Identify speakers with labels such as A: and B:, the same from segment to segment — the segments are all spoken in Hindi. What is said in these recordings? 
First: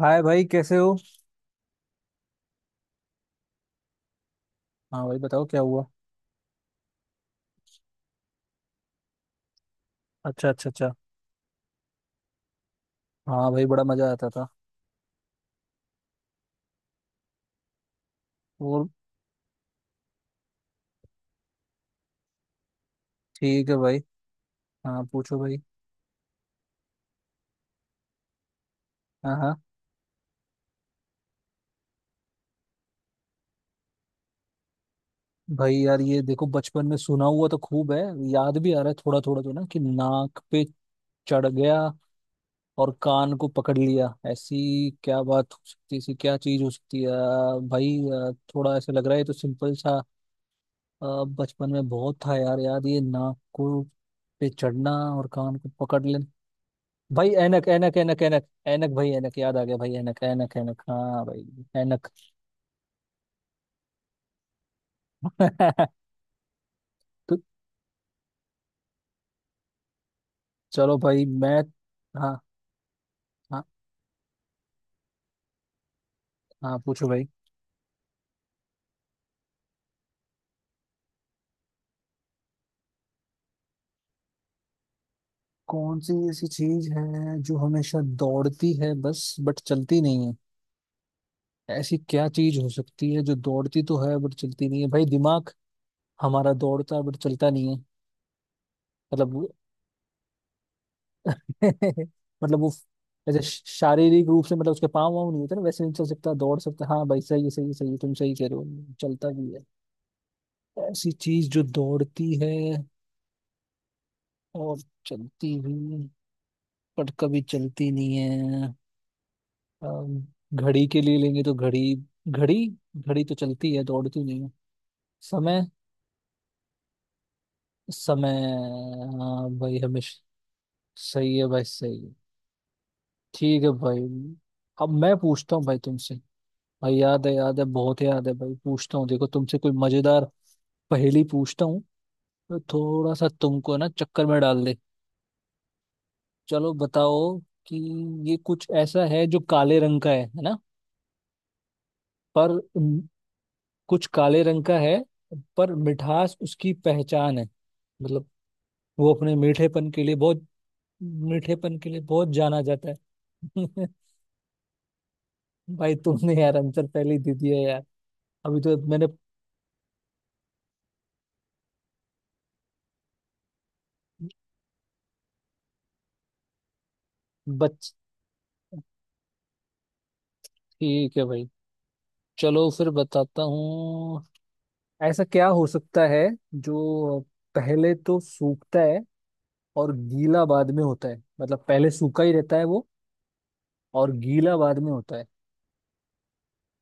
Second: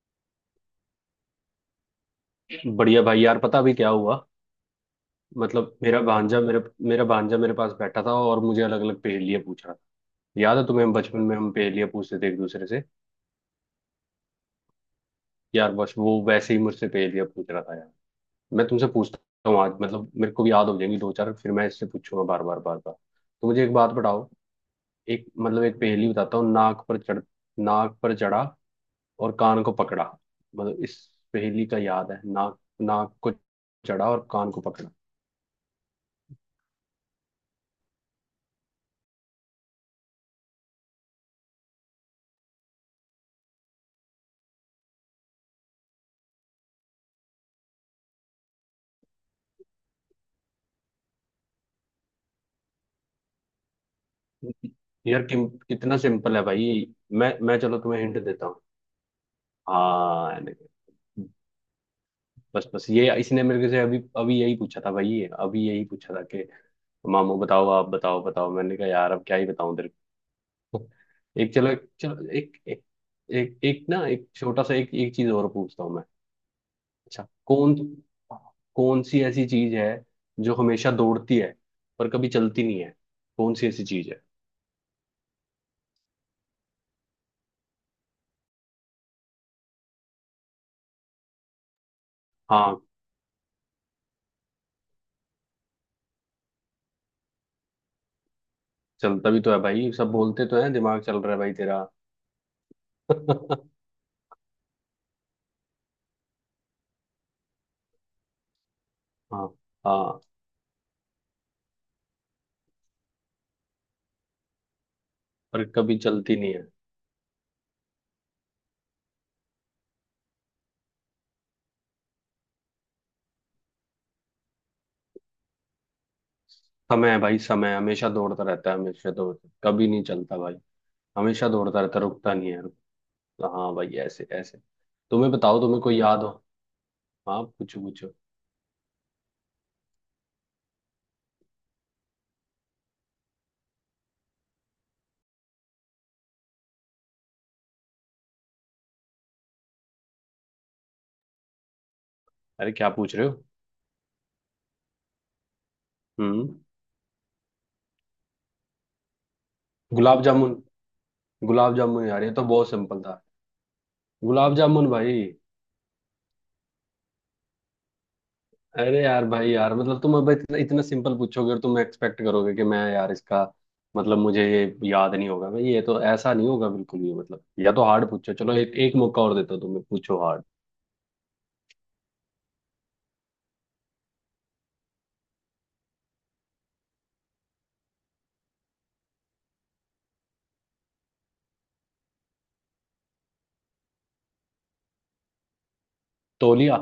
A: हाय भाई, कैसे हो?
B: बढ़िया भाई। यार पता अभी क्या हुआ?
A: हाँ भाई, बताओ क्या
B: मतलब
A: हुआ?
B: मेरा भांजा मेरे पास बैठा था और मुझे अलग अलग पहेलियां पूछ रहा था।
A: अच्छा,
B: याद है
A: अच्छा,
B: तुम्हें
A: अच्छा।
B: बचपन में हम पहेलियां पूछते थे एक दूसरे से?
A: हाँ भाई, बड़ा मजा आता था।
B: यार बस वो वैसे ही मुझसे पहेलियां पूछ रहा था यार। मैं तुमसे
A: और
B: पूछता हूँ आज, मतलब मेरे को भी याद हो जाएंगी दो चार, फिर मैं इससे पूछूंगा बार बार बार बार। तो मुझे
A: ठीक
B: एक
A: है
B: बात
A: भाई।
B: बताओ,
A: हाँ,
B: एक
A: पूछो भाई।
B: मतलब एक पहेली बताता हूँ। नाक पर चढ़ा और
A: हाँ, हाँ।
B: कान को पकड़ा। मतलब इस पहेली का याद है? नाक, नाक को चढ़ा और कान को पकड़ा।
A: भाई यार, ये देखो, बचपन में सुना हुआ तो खूब है। याद भी आ रहा है थोड़ा थोड़ा, तो ना कि नाक पे चढ़ गया और कान को पकड़ लिया। ऐसी क्या बात हो सकती है, ऐसी क्या चीज हो सकती है? भाई, थोड़ा ऐसा लग रहा है, ये तो सिंपल सा। बचपन में बहुत था यार, याद ये नाक को पे चढ़ना
B: यार
A: और
B: कि,
A: कान को
B: कितना
A: पकड़ लेना।
B: सिंपल है भाई।
A: भाई,
B: मैं
A: ऐनक
B: चलो
A: ऐनक
B: तुम्हें
A: ऐनक
B: हिंट देता
A: ऐनक
B: हूँ।
A: ऐनक, भाई ऐनक, याद आ गया भाई, ऐनक
B: हाँ।
A: ऐनक ऐनक, हाँ भाई, ऐनक।
B: बस बस, ये इसने मेरे को से अभी अभी यही पूछा था भाई, अभी यही पूछा था कि
A: तो
B: मामू बताओ, आप बताओ बताओ। मैंने कहा यार अब क्या ही बताऊं तेरे को।
A: चलो भाई,
B: एक
A: मैं।
B: चलो, चलो
A: हाँ
B: एक एक, एक,
A: हाँ।
B: एक ना एक छोटा सा एक एक चीज और पूछता हूँ मैं।
A: हाँ, पूछो भाई।
B: अच्छा, कौन कौन सी ऐसी चीज है जो हमेशा दौड़ती है पर कभी चलती नहीं है? कौन सी ऐसी चीज है?
A: कौन सी ऐसी चीज है जो हमेशा दौड़ती है, बस बट चलती नहीं है? ऐसी क्या चीज हो
B: हाँ,
A: सकती है जो दौड़ती तो है बट चलती नहीं है? भाई, दिमाग हमारा दौड़ता है बट चलता नहीं है।
B: चलता
A: मतलब
B: भी
A: वो
B: तो है भाई, सब बोलते तो हैं दिमाग चल रहा है भाई तेरा।
A: मतलब वो ऐसे।
B: हाँ
A: शारीरिक रूप से मतलब उसके पाँव वाँव नहीं होते ना, वैसे नहीं चल सकता, दौड़ सकता। हाँ भाई, सही है, सही है, सही है, तुम सही कह रहे हो, चलता भी है।
B: हाँ,
A: ऐसी चीज जो दौड़ती है और चलती
B: पर कभी
A: भी,
B: चलती नहीं है।
A: पर कभी चलती नहीं है। अम, घड़ी के लिए लेंगे तो घड़ी। घड़ी। घड़ी तो चलती है, दौड़ती नहीं है। समय।
B: समय है भाई, समय हमेशा
A: समय।
B: दौड़ता रहता है, हमेशा दौड़ता
A: हाँ भाई,
B: कभी नहीं
A: हमेशा।
B: चलता भाई।
A: सही है
B: हमेशा
A: भाई,
B: दौड़ता रहता,
A: सही है।
B: रुकता नहीं है,
A: ठीक है
B: हाँ भाई
A: भाई।
B: ऐसे ऐसे।
A: अब मैं
B: तुम्हें
A: पूछता
B: बताओ,
A: हूँ भाई
B: तुम्हें कोई
A: तुमसे।
B: याद हो?
A: भाई याद है,
B: हाँ
A: याद है,
B: पूछो
A: बहुत
B: पूछो।
A: याद है भाई। पूछता हूँ देखो तुमसे कोई मजेदार पहेली पूछता हूँ, तो थोड़ा सा तुमको ना चक्कर में डाल दे। चलो बताओ कि ये कुछ ऐसा है जो काले रंग का है ना? पर
B: अरे क्या
A: म,
B: पूछ रहे हो?
A: कुछ काले रंग का है, पर मिठास
B: हम्म।
A: उसकी पहचान है। मतलब वो अपने मीठेपन के लिए
B: गुलाब
A: बहुत,
B: जामुन। गुलाब
A: मीठेपन के लिए
B: जामुन यार,
A: बहुत
B: ये तो
A: जाना
B: बहुत
A: जाता
B: सिंपल था।
A: है।
B: गुलाब जामुन भाई।
A: भाई, तुमने यार आंसर पहले ही दे दिया यार। अभी तो
B: अरे
A: मैंने।
B: यार भाई यार, मतलब तुम अब इतना सिंपल पूछोगे और तुम एक्सपेक्ट करोगे कि मैं यार इसका मतलब मुझे ये याद नहीं होगा? भाई ये तो ऐसा नहीं होगा बिल्कुल भी। मतलब या तो
A: बच
B: हार्ड पूछो, चलो एक एक मौका और देता हूं तुम्हें, पूछो हार्ड।
A: ठीक है भाई, चलो फिर बताता हूँ। ऐसा क्या हो सकता है जो पहले तो सूखता है और गीला बाद में होता है? मतलब पहले सूखा ही रहता है वो, और गीला बाद में होता है।
B: तौलिया।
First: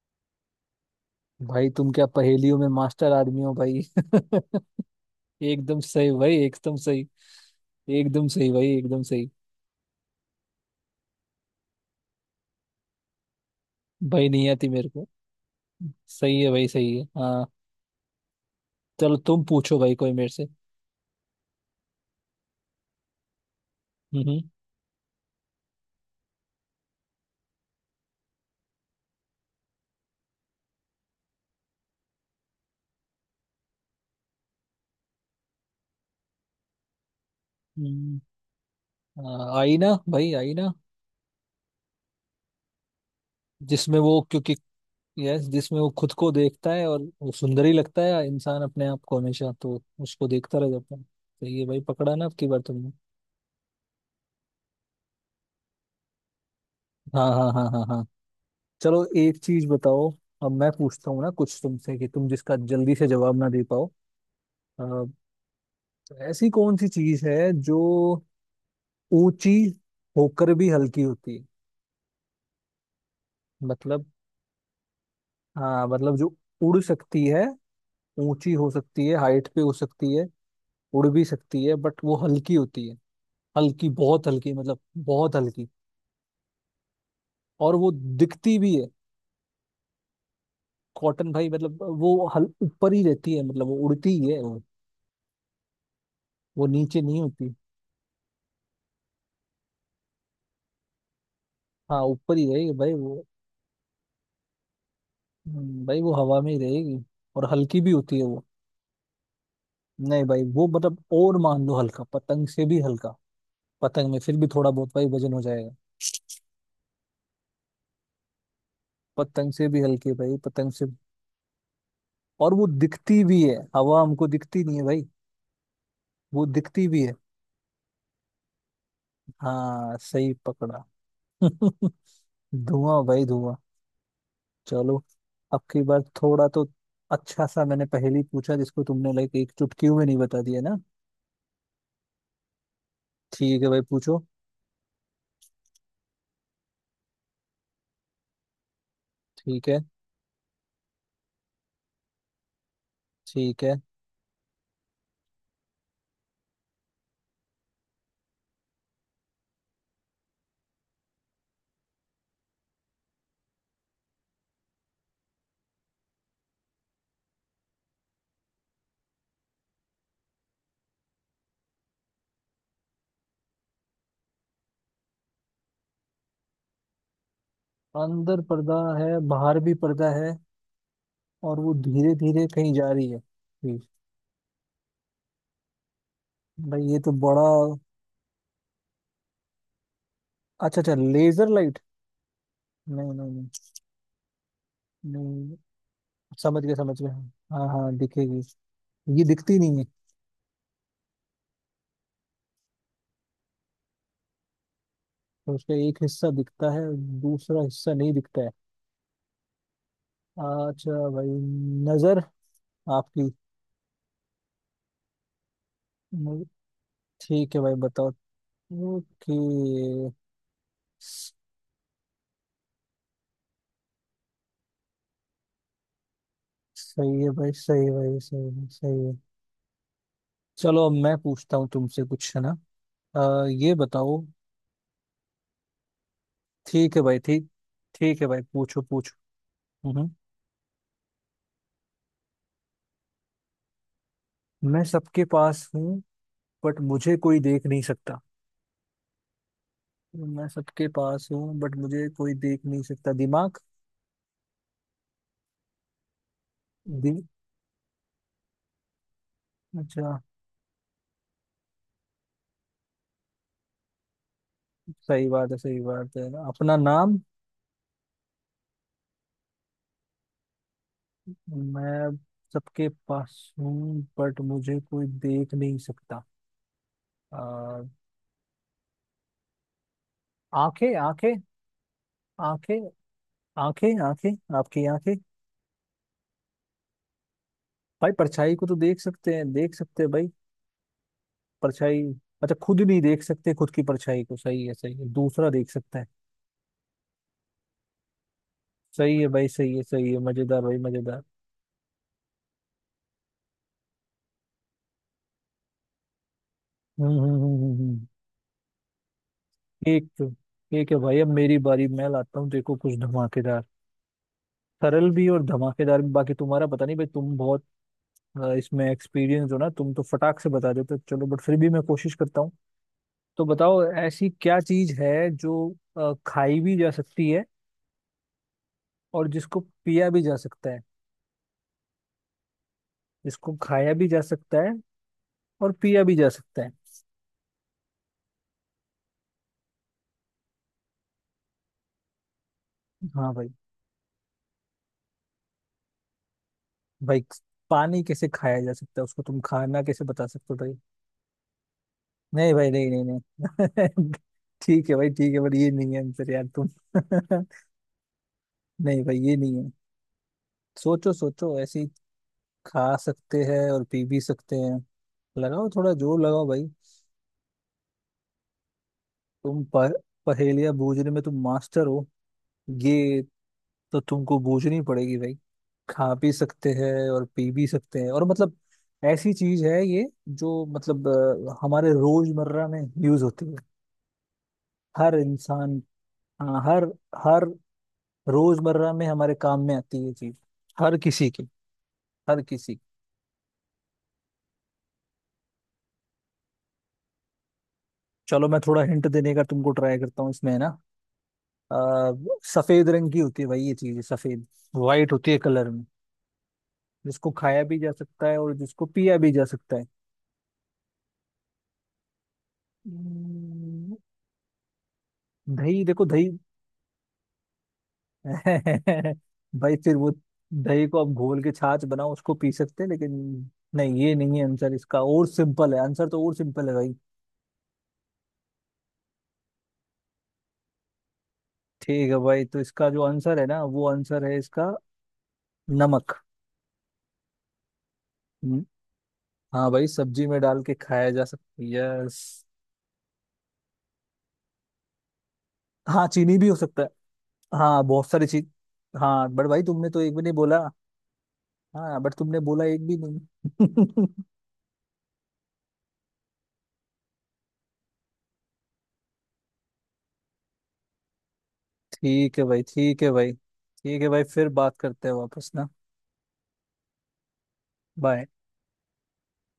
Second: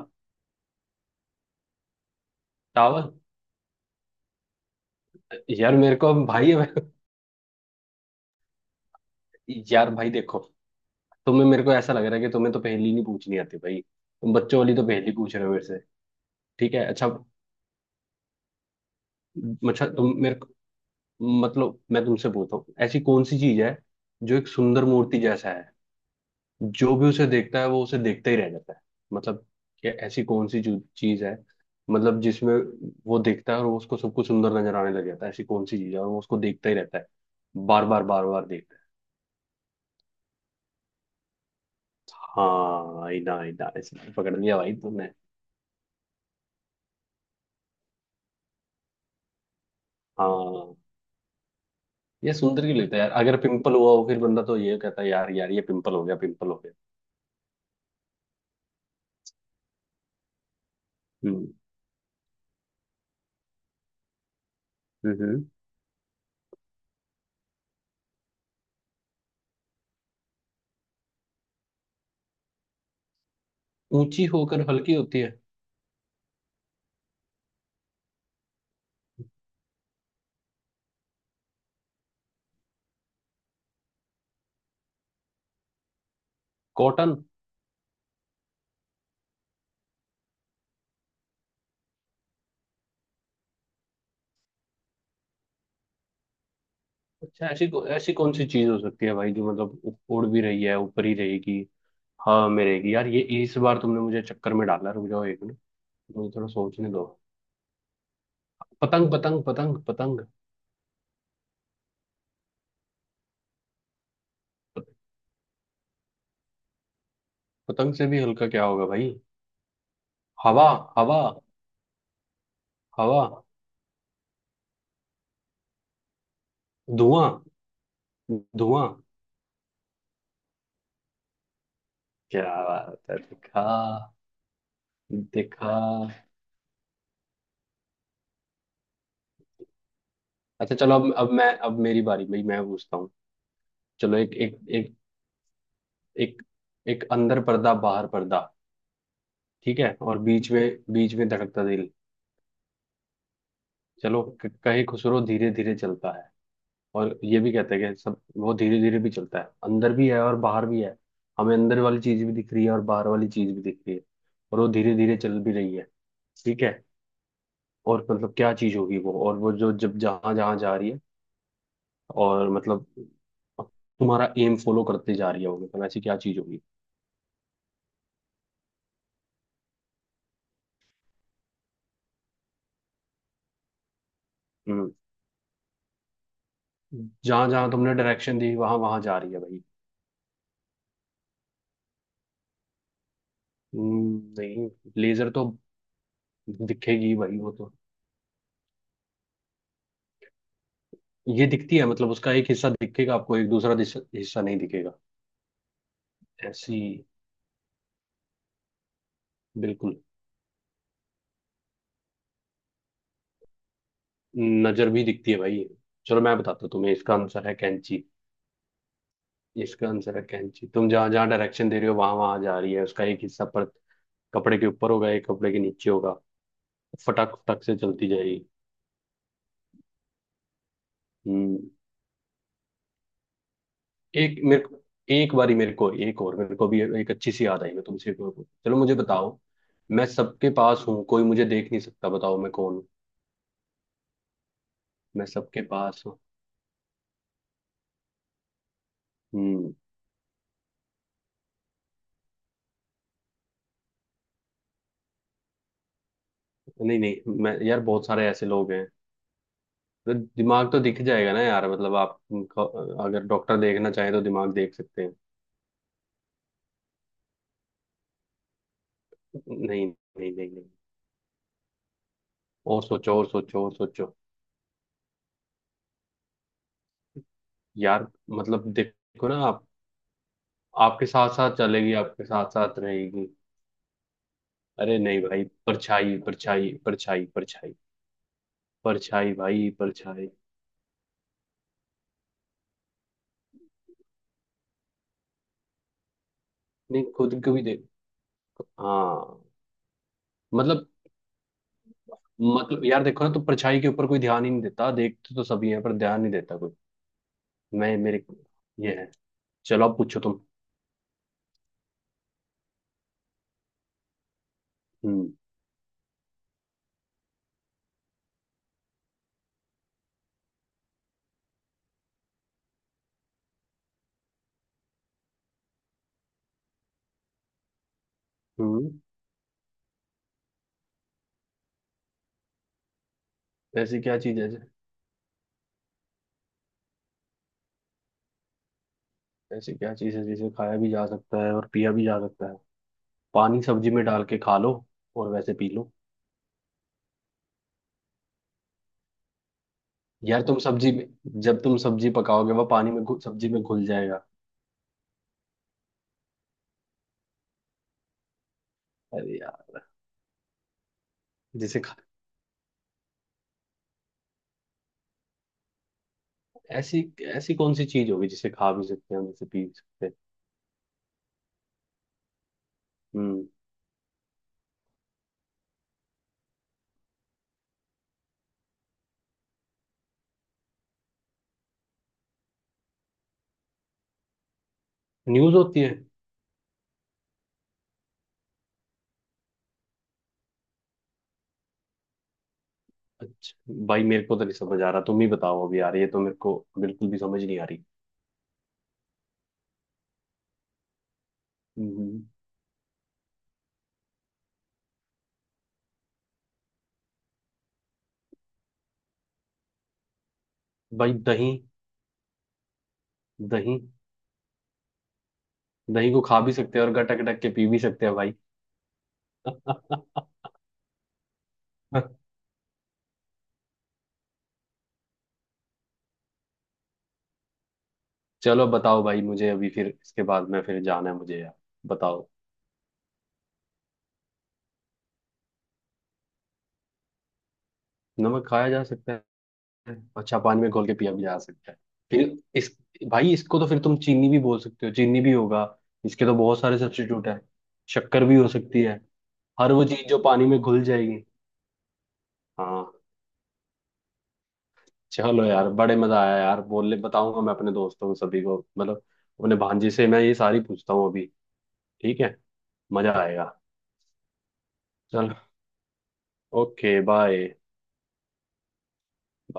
A: भाई, तुम क्या पहेलियों में
B: टावल।
A: मास्टर आदमी हो भाई।
B: यार
A: एकदम
B: मेरे को
A: सही
B: अब
A: भाई,
B: भाई
A: एकदम सही। एकदम सही भाई, एकदम सही।
B: यार भाई देखो, तुम्हें मेरे को ऐसा लग रहा है कि तुम्हें तो पहेली नहीं पूछनी आती भाई,
A: भाई
B: तुम
A: नहीं
B: बच्चों
A: आती
B: वाली तो
A: मेरे को।
B: पहेली पूछ रहे हो मेरे से।
A: सही है भाई,
B: ठीक है।
A: सही है,
B: अच्छा,
A: हाँ। चलो तुम पूछो
B: अच्छा
A: भाई कोई
B: तुम
A: मेरे
B: मेरे
A: से।
B: को, मतलब मैं तुमसे पूछता हूँ, ऐसी कौन सी चीज है जो
A: हम्म।
B: एक सुंदर मूर्ति जैसा है, जो भी उसे देखता है वो उसे देखता ही रह जाता है। मतलब कि ऐसी कौन सी जो चीज है, मतलब जिसमें वो देखता है और वो उसको सब कुछ सुंदर नजर आने लग जाता है? ऐसी कौन सी चीज है और वो उसको देखता ही रहता है, बार बार
A: हम्म।
B: बार बार देखता है।
A: आईना भाई, आईना।
B: हाँ, आईना। आईना
A: जिसमें
B: इसमें
A: वो
B: पकड़
A: क्योंकि,
B: लिया भाई तुमने।
A: यस, जिसमें वो खुद को देखता है और वो सुंदर ही लगता है, इंसान अपने आप को हमेशा, तो उसको देखता रह
B: हाँ।
A: जाता है। सही है भाई, पकड़ा ना
B: ये
A: आपकी बार
B: सुंदर क्यों
A: तुमने।
B: लगता है यार? अगर पिंपल हुआ हो फिर बंदा तो ये कहता है यार यार ये पिंपल हो गया, पिंपल हो गया।
A: हाँ, हाँ, हाँ, हाँ, हाँ। चलो एक चीज बताओ। अब मैं पूछता हूँ ना
B: हम्म।
A: कुछ तुमसे कि तुम जिसका जल्दी से जवाब ना दे पाओ। अ,
B: हम्म। हम्म।
A: ऐसी कौन सी चीज है जो ऊंची होकर भी हल्की होती है? मतलब।
B: ऊंची होकर हल्की होती है?
A: हाँ मतलब जो उड़ सकती है, ऊंची हो सकती है, हाइट पे हो सकती है, उड़ भी सकती है, बट वो हल्की होती है। हल्की, बहुत हल्की, मतलब बहुत हल्की।
B: कॉटन।
A: और वो दिखती भी है। कॉटन भाई? मतलब वो हल ऊपर ही रहती है, मतलब वो उड़ती ही है वो नीचे नहीं
B: अच्छा,
A: होती।
B: ऐसी, ऐसी कौन सी चीज हो सकती है भाई जो मतलब उड़ भी रही है, ऊपर ही रहेगी?
A: हाँ, ऊपर
B: हाँ
A: ही है ये
B: मेरे
A: भाई
B: यार, ये
A: वो।
B: इस बार तुमने मुझे चक्कर में डाला, रुक जाओ एक मिनट।
A: भाई वो
B: मुझे
A: हवा
B: थोड़ा
A: में ही
B: सोचने
A: रहेगी
B: दो।
A: और हल्की भी होती है वो।
B: पतंग, पतंग, पतंग,
A: नहीं
B: पतंग।
A: भाई वो मतलब, और मान लो हल्का, पतंग से भी हल्का, पतंग में फिर भी थोड़ा बहुत भाई वजन हो जाएगा।
B: पतंग से भी हल्का क्या होगा भाई?
A: पतंग से भी हल्की है भाई,
B: हवा।
A: पतंग से।
B: हवा।
A: और वो दिखती
B: हवा।
A: भी है, हवा हमको दिखती नहीं है भाई, वो दिखती भी है।
B: धुआं। धुआं।
A: हाँ, सही पकड़ा।
B: क्या बात
A: धुआं
B: है,
A: भाई, धुआं।
B: दिखा।
A: चलो अब
B: दिखा।
A: की बार थोड़ा तो अच्छा सा मैंने पहेली पूछा, जिसको तुमने लाइक एक चुटकी में नहीं बता दिया
B: अच्छा
A: ना।
B: चलो, अब मैं, अब मेरी बारी भाई, मैं पूछता हूँ।
A: ठीक है भाई,
B: चलो
A: पूछो।
B: एक एक एक एक एक अंदर पर्दा, बाहर पर्दा।
A: ठीक
B: ठीक
A: है।
B: है, और बीच में, बीच में धड़कता दिल।
A: ठीक है।
B: चलो, कहे खुसरो धीरे धीरे चलता है, और ये भी कहते हैं कि सब वो धीरे धीरे भी चलता है। अंदर भी है और बाहर भी है, हमें अंदर वाली चीज भी दिख रही है और बाहर वाली चीज भी दिख रही है, और वो धीरे धीरे चल भी रही है। ठीक है? और मतलब क्या चीज होगी वो, और वो जो जब जहां जहां जा रही है, और मतलब तुम्हारा एम फॉलो करते जा रही है वो। मतलब ऐसी क्या चीज होगी?
A: अंदर पर्दा है, बाहर भी पर्दा है, और वो धीरे धीरे कहीं जा रही है। जी।
B: हम्म,
A: भाई, ये तो बड़ा।
B: जहां जहां तुमने डायरेक्शन दी वहां वहां जा रही है भाई।
A: अच्छा, अच्छा, लेजर लाइट? नहीं, नहीं।
B: नहीं।
A: नहीं,
B: लेजर तो
A: नहीं। समझ गया, समझ गया।
B: दिखेगी भाई, वो
A: हाँ,
B: तो।
A: हाँ दिखेगी। ये दिखती नहीं है।
B: ये दिखती है मतलब, उसका एक हिस्सा दिखेगा आपको, एक दूसरा हिस्सा नहीं दिखेगा।
A: तो उसका एक हिस्सा दिखता
B: ऐसी।
A: है, दूसरा हिस्सा नहीं दिखता है।
B: बिल्कुल।
A: अच्छा भाई, नजर आपकी?
B: नजर भी दिखती है भाई। चलो मैं
A: न-
B: बताता हूँ तुम्हें, इसका आंसर है
A: ठीक है भाई,
B: कैंची।
A: बताओ। ओके।
B: इसका आंसर है कैंची। तुम जहां जहां डायरेक्शन दे रहे हो वहां वहां जा रही है, उसका एक हिस्सा पर कपड़े के ऊपर होगा, एक कपड़े के नीचे होगा।
A: सही है
B: फटाक
A: भाई,
B: फटाक से
A: सही है
B: चलती
A: भाई, सही
B: जाएगी।
A: है, सही है। चलो अब मैं पूछता
B: हम्म।
A: हूँ तुमसे कुछ, है ना? ये बताओ।
B: एक मेरे को एक बारी मेरे को एक और मेरे को भी
A: ठीक है
B: एक
A: भाई,
B: अच्छी सी
A: ठीक।
B: याद आई, मैं तुमसे
A: ठीक
B: एक
A: है
B: और
A: भाई,
B: चलो
A: पूछो
B: मुझे
A: पूछो।
B: बताओ। मैं
A: हम्म।
B: सबके पास हूँ, कोई मुझे देख नहीं सकता, बताओ मैं कौन हूँ?
A: मैं सबके
B: मैं सबके
A: पास हूँ
B: पास हूँ।
A: बट मुझे कोई देख नहीं सकता।
B: हम्म।
A: मैं सबके पास हूँ बट मुझे कोई देख नहीं सकता, दिमाग?
B: नहीं
A: दि...
B: नहीं, मैं यार, बहुत सारे ऐसे लोग हैं
A: अच्छा,
B: तो दिमाग तो दिख जाएगा ना यार, मतलब आप अगर डॉक्टर देखना चाहे तो दिमाग देख सकते हैं।
A: सही बात है, सही बात है, अपना नाम?
B: नहीं नहीं नहीं नहीं।
A: मैं
B: और
A: सबके
B: सोचो, और
A: पास
B: सोचो, और
A: हूँ
B: सोचो।
A: बट मुझे कोई देख नहीं सकता। आ,
B: यार मतलब देखो ना आप,
A: आंखें,
B: आपके साथ
A: आंखें।
B: साथ चलेगी, आपके साथ साथ
A: आंखें,
B: रहेगी।
A: आंखें, आंखें आपकी,
B: अरे
A: आंखें।
B: नहीं भाई, परछाई, परछाई, परछाई, परछाई।
A: भाई परछाई को तो देख
B: परछाई
A: सकते हैं,
B: भाई,
A: देख सकते हैं भाई।
B: परछाई।
A: परछाई। अच्छा, खुद नहीं देख सकते खुद की परछाई को, सही है, सही है, दूसरा देख सकता है।
B: नहीं, खुद को भी देख।
A: सही है
B: हाँ।
A: भाई, सही है, सही है, मजेदार भाई,
B: मतलब,
A: मजेदार।
B: मतलब यार देखो ना, तो परछाई के ऊपर कोई ध्यान ही नहीं देता, देखते तो सभी हैं पर ध्यान नहीं देता कोई।
A: हम्म, हम्म, हम्म,
B: मैं मेरे ये है, चलो आप
A: ठीक।
B: पूछो, तुम।
A: ठीक है भाई, अब मेरी बारी। मैं लाता हूँ देखो कुछ धमाकेदार, सरल भी
B: हम्म।
A: और धमाकेदार भी। बाकी तुम्हारा पता नहीं भाई, तुम बहुत इसमें एक्सपीरियंस हो ना, तुम तो फटाक से बता देते हो। चलो बट फिर भी मैं कोशिश करता हूँ। तो बताओ ऐसी क्या चीज है जो खाई भी जा सकती है,
B: हम्म।
A: और जिसको पिया भी जा सकता है, जिसको खाया
B: ऐसी
A: भी
B: क्या
A: जा
B: चीज
A: सकता है और पिया भी जा सकता है।
B: ऐसी क्या चीज है जिसे खाया भी जा सकता है और पिया भी जा सकता है?
A: हाँ भाई।
B: पानी, सब्जी में डाल के खा लो, और वैसे पी लो।
A: भाई पानी कैसे खाया जा सकता है, उसको तुम खाना कैसे बता
B: यार
A: सकते हो
B: तुम
A: भाई?
B: सब्जी में, जब तुम सब्जी पकाओगे
A: नहीं
B: वह
A: भाई, नहीं,
B: पानी में
A: नहीं,
B: सब्जी में घुल
A: नहीं।
B: जाएगा।
A: ठीक है भाई, ठीक है बट ये नहीं है आंसर यार तुम। नहीं भाई, ये
B: अरे
A: नहीं है।
B: यार,
A: सोचो, सोचो, ऐसे
B: जिसे
A: ही
B: खा
A: खा सकते हैं और पी भी सकते हैं। लगाओ थोड़ा जोर लगाओ भाई।
B: ऐसी, ऐसी कौन सी चीज होगी जिसे खा भी सकते हैं, जिसे
A: तुम
B: पी भी
A: पर
B: सकते हैं?
A: पहेलियां बूझने में तुम मास्टर हो, ये
B: हम्म।
A: तो तुमको बूझनी पड़ेगी भाई। खा भी सकते हैं और पी भी सकते हैं और मतलब ऐसी चीज है ये, जो मतलब हमारे रोजमर्रा में यूज होती है, हर
B: न्यूज होती
A: इंसान।
B: है?
A: हाँ, हर, हर रोजमर्रा में हमारे काम में आती है ये चीज, हर किसी की, हर किसी की।
B: अच्छा भाई मेरे को तो नहीं समझ आ रहा, तुम ही बताओ अभी यार, ये तो मेरे को बिल्कुल भी समझ नहीं आ रही।
A: चलो मैं थोड़ा हिंट देने का तुमको ट्राई करता हूँ इसमें, है ना? अ,
B: हम्म।
A: सफेद रंग की होती है भाई, ये चीज सफेद, वाइट होती है कलर में, जिसको खाया भी जा सकता है और जिसको पिया भी जा सकता है।
B: भाई दही। दही।
A: हम्म, दही? देखो
B: दही को
A: दही।
B: खा भी सकते हैं और गटक गटक के पी भी सकते हैं भाई।
A: भाई फिर वो, दही को आप घोल के छाछ बनाओ उसको पी सकते हैं, लेकिन नहीं, ये नहीं है आंसर इसका, और सिंपल है आंसर, तो और सिंपल है भाई।
B: चलो बताओ भाई, मुझे अभी फिर इसके बाद में फिर जाना है मुझे यार।
A: ठीक है
B: बताओ।
A: भाई, तो इसका जो आंसर है ना, वो आंसर है इसका, नमक।
B: नमक
A: हम्म,
B: खाया जा सकता
A: हाँ भाई,
B: है?
A: सब्जी
B: अच्छा,
A: में
B: पानी
A: डाल
B: में
A: के
B: घोल के
A: खाया
B: पिया भी
A: जा
B: जा
A: सकता है,
B: सकता है।
A: यस।
B: फिर इस भाई इसको तो फिर तुम चीनी भी बोल सकते हो, चीनी भी होगा।
A: हाँ,
B: इसके तो
A: चीनी भी हो
B: बहुत सारे
A: सकता है।
B: सब्स्टिट्यूट है।
A: हाँ, बहुत
B: शक्कर
A: सारी
B: भी
A: चीज।
B: हो सकती है।
A: हाँ बट भाई
B: हर वो
A: तुमने तो
B: चीज
A: एक
B: जो
A: भी नहीं
B: पानी
A: बोला।
B: में घुल जाएगी।
A: हाँ बट तुमने बोला एक
B: हाँ।
A: भी नहीं।
B: चलो यार, बड़े मजा आया यार, बोलने बताऊंगा मैं अपने दोस्तों को सभी को, मतलब अपने भांजे से मैं ये सारी पूछता हूँ अभी। ठीक है।
A: ठीक है भाई, ठीक है
B: मजा
A: भाई,
B: आएगा।
A: ठीक है भाई, फिर बात करते हैं
B: चलो।
A: वापस ना।
B: Okay, bye.
A: बाय।